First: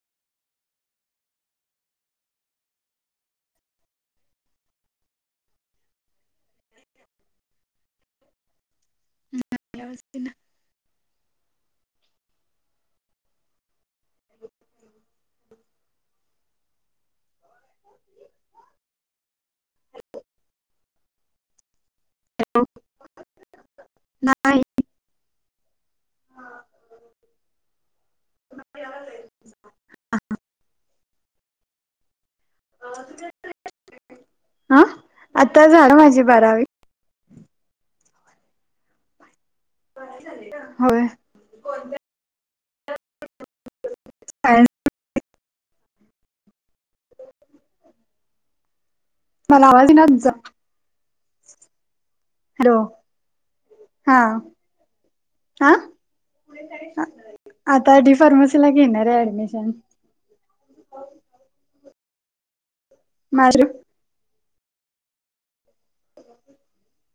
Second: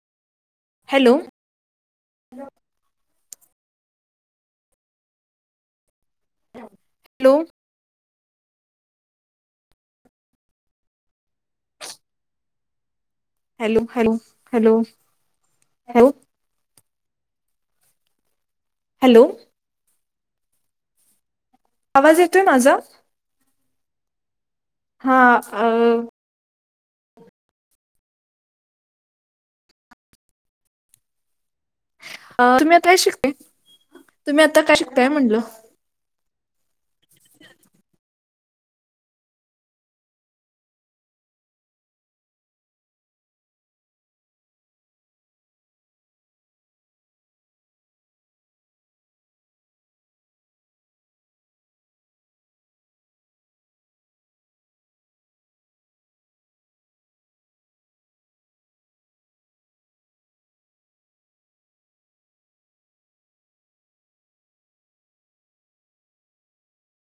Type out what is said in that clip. Hello! Hello! [unintelligible] Hello, hello, hello, hello. Hello. आवाज येतोय माझा? नाही. हा. अं अ तुम्ही आता काय शिकताय? तुम्ही आता काय हा शिकताय म्हणलं? आता झालं माझी बारावी. होय. सायन्स मला आवाज येईना तुमचा, हॅलो. हा. हा, आता डी फार्म सी ला घेणार आहे ऍडमिशन. [unintelligible]